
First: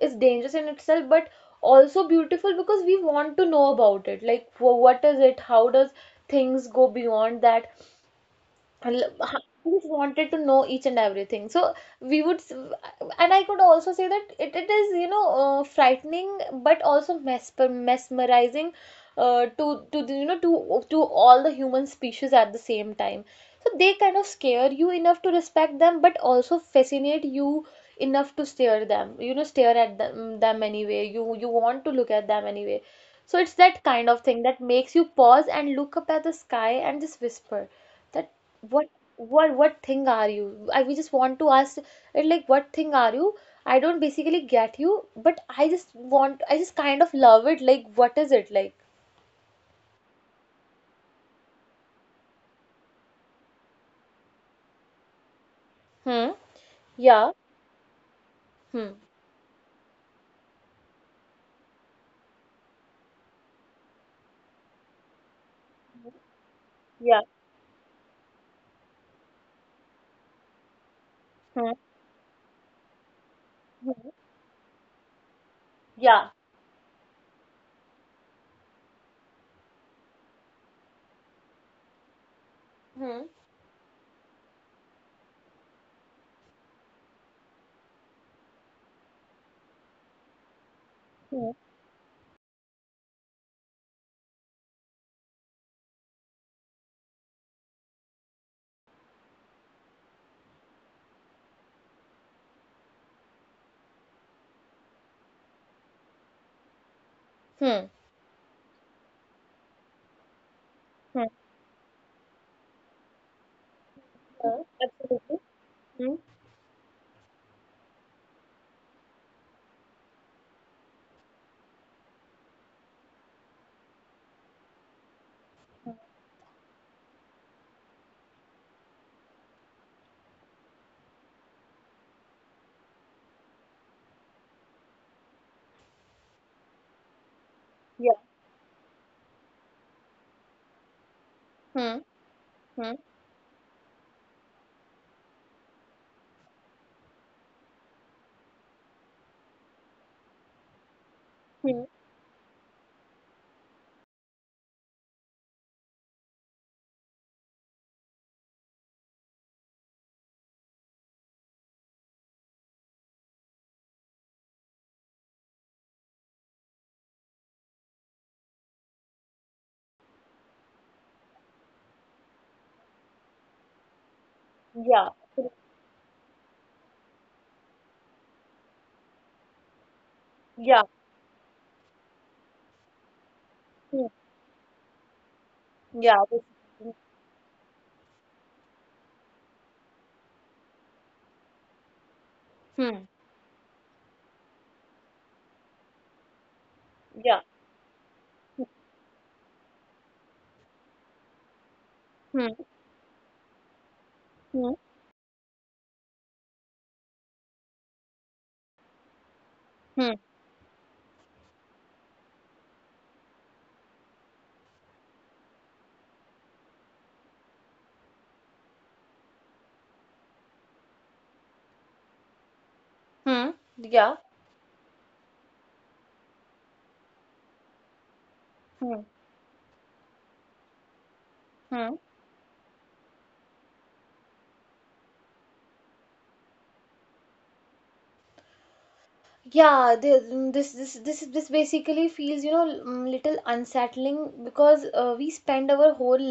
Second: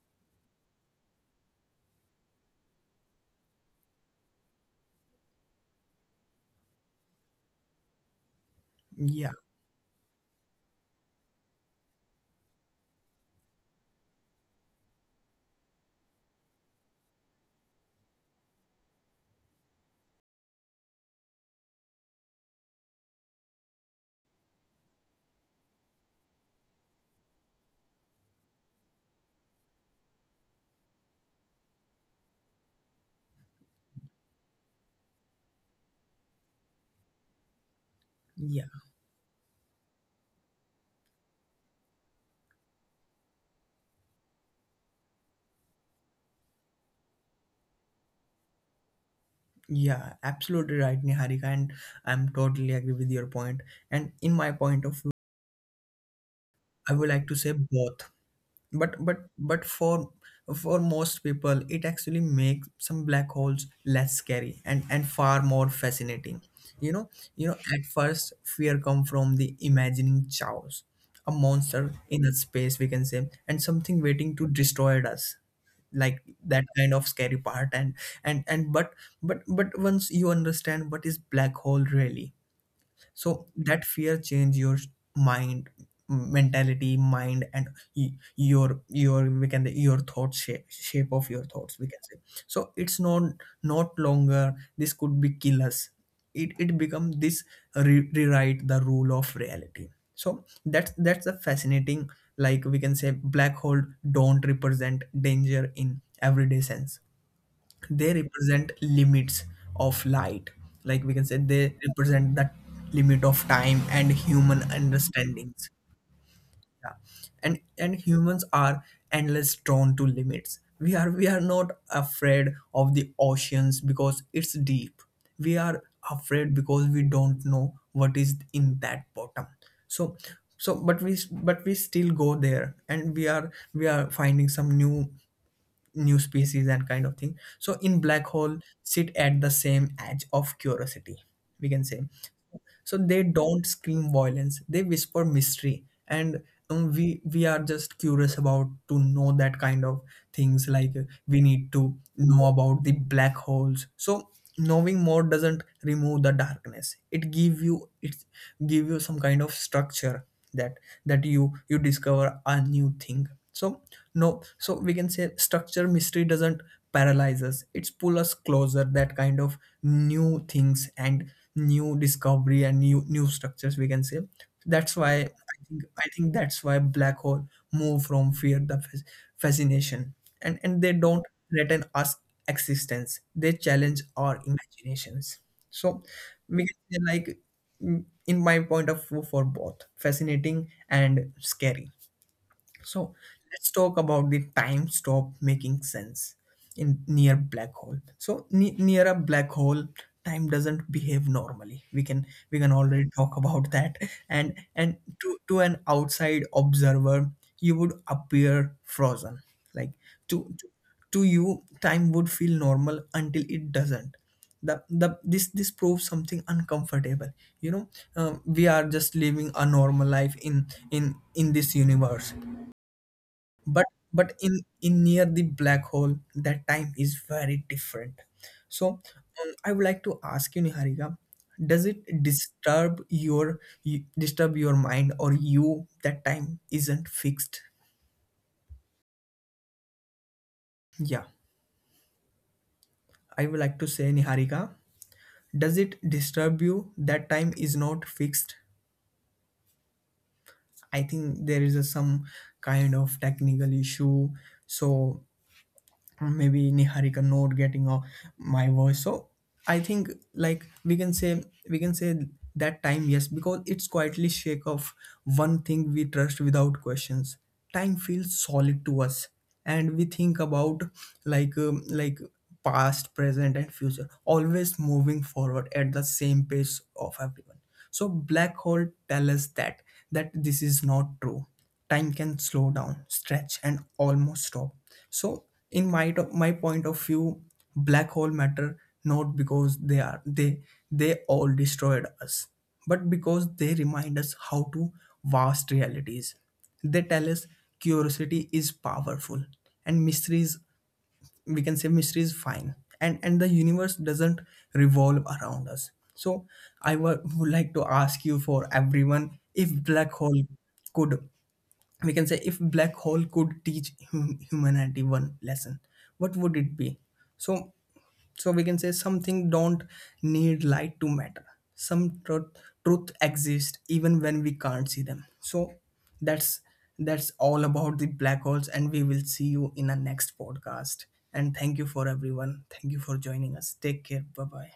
S2: is dangerous in itself, but also beautiful because we want to know about it. Like, wh- what is it? How does things go beyond that? I lo-
S1: yeah,
S2: ha- I just wanted to know each and everything. So we would, s- and I could also say that it, it is, you know, uh, frightening but also mesper mesmerizing uh, to to the, you know, to to all the human species at the same time. So they kind of scare you enough to respect them, but also fascinate you enough to stare them. You know, stare at them them anyway. You you want to look at them anyway. So it's that kind of thing that makes you pause and look up at the sky and just whisper that what what what thing are you? I We just want to ask it, like, what thing are you? I don't basically get you, but I just want I just kind of love it. Like, what is it like?
S1: yeah, absolutely right, Niharika. And I'm totally agree with your point. And in my point of view,
S2: Hmm.
S1: I would like
S2: Yeah.
S1: to say both.
S2: Hmm.
S1: But but but for for most people, it actually makes some black holes less scary and and far more fascinating. You know,
S2: Yeah.
S1: you know, at first, fear come from the imagining chaos, a
S2: Hmm.
S1: monster in a space, we can say, and
S2: Hmm.
S1: something waiting to destroy us, like
S2: Yeah.
S1: that kind of scary part. And and and but but but once you understand what is black hole really,
S2: Hmm.
S1: so that fear change your mind, mentality, mind, and y- your your, we can, your thought shape, shape of
S2: Hmm.
S1: your thoughts, we can say. So it's not not longer this could be kill us. It it become this, re- rewrite the rule of reality. So that's that's a fascinating. Like, we can say black hole don't represent danger in everyday sense.
S2: Hmm.
S1: They represent limits of light. Like, we
S2: Hmm.
S1: can say, they represent that limit of time and
S2: Yeah,
S1: human
S2: absolutely.
S1: understandings.
S2: Hmm.
S1: Yeah. And and humans are endless drawn to limits. We are we are not afraid of the oceans because it's deep. We are
S2: Hmm.
S1: afraid because we don't know what is in that bottom. So so but we but we still go there, and we are we are finding some new new species and kind of thing. So in
S2: Yeah.
S1: black hole sit at the same edge of curiosity, we can
S2: Hmm.
S1: say.
S2: Hmm.
S1: So they don't scream violence, they whisper mystery. And um, we we are just curious about to know that kind of things. Like, uh, we need
S2: Hmm.
S1: to know about the black holes. So knowing more doesn't remove the darkness, it give you, it give you some kind of structure, that that you you discover a new thing. So no, so we can say, structure mystery doesn't paralyze us, it's pull us closer, that kind of new things and new discovery and new new structures, we can say. That's
S2: Yeah.
S1: why
S2: Absolutely.
S1: i think I think that's why black hole move from fear the fas- fascination. and
S2: Yeah.
S1: and they don't threaten us existence, they challenge
S2: Hmm.
S1: our imaginations. So
S2: Yeah,
S1: we can
S2: basically.
S1: say, like, mm, in my point of view, for both fascinating and scary.
S2: Hmm.
S1: So let's talk about the time stop making sense in near
S2: Yeah.
S1: black hole. So
S2: Hmm.
S1: ne- near a black hole, time doesn't behave normally. We can we can already talk about that. And
S2: Hmm.
S1: and to to an outside observer, you would appear frozen. Like,
S2: Hmm.
S1: to to, to you, time would feel normal until it doesn't. The, the this this proves something uncomfortable. you know um, we are just living a normal life in in in this universe.
S2: Hmm.
S1: But
S2: Yeah.
S1: but in in near the black hole, that time is very different. So
S2: Hmm.
S1: um, I would like to ask you, Niharika, does
S2: Hmm.
S1: it disturb your, you, disturb your mind, or you, that time isn't fixed?
S2: Yeah, the- this this this
S1: Yeah,
S2: this basically feels, you know, mm, little
S1: I would like to say,
S2: unsettling
S1: Niharika,
S2: because uh, we spend
S1: does
S2: our
S1: it
S2: whole
S1: disturb you that time is not fixed? I think there is a, some kind of technical issue. So maybe Niharika not getting uh, my voice. So I think, like we can say, we can say that time, yes, because it's quietly shake off one thing we trust without questions. Time feels solid to us, and we think about, like, um, like past, present, and future, always moving forward at the same pace of everyone. So black hole tell us that that this is not true. Time can slow down, stretch, and almost stop. So in my to- my point of view, black hole matter not because they are they they all destroyed us, but because they remind us how to vast realities. They tell us curiosity is powerful, and mysteries, we can say, mystery is fine. And and the universe doesn't revolve around us. So i wa- would like to ask you, for everyone, if black hole could, we can say, if black hole could teach hum- humanity one lesson, what would it be? So so we can say, something don't need light to matter. Some truth, truth exists even when we can't see them. So that's that's all about the black holes, and we will see you in our next podcast. And thank you for everyone, thank you for joining us. Take care. Bye bye.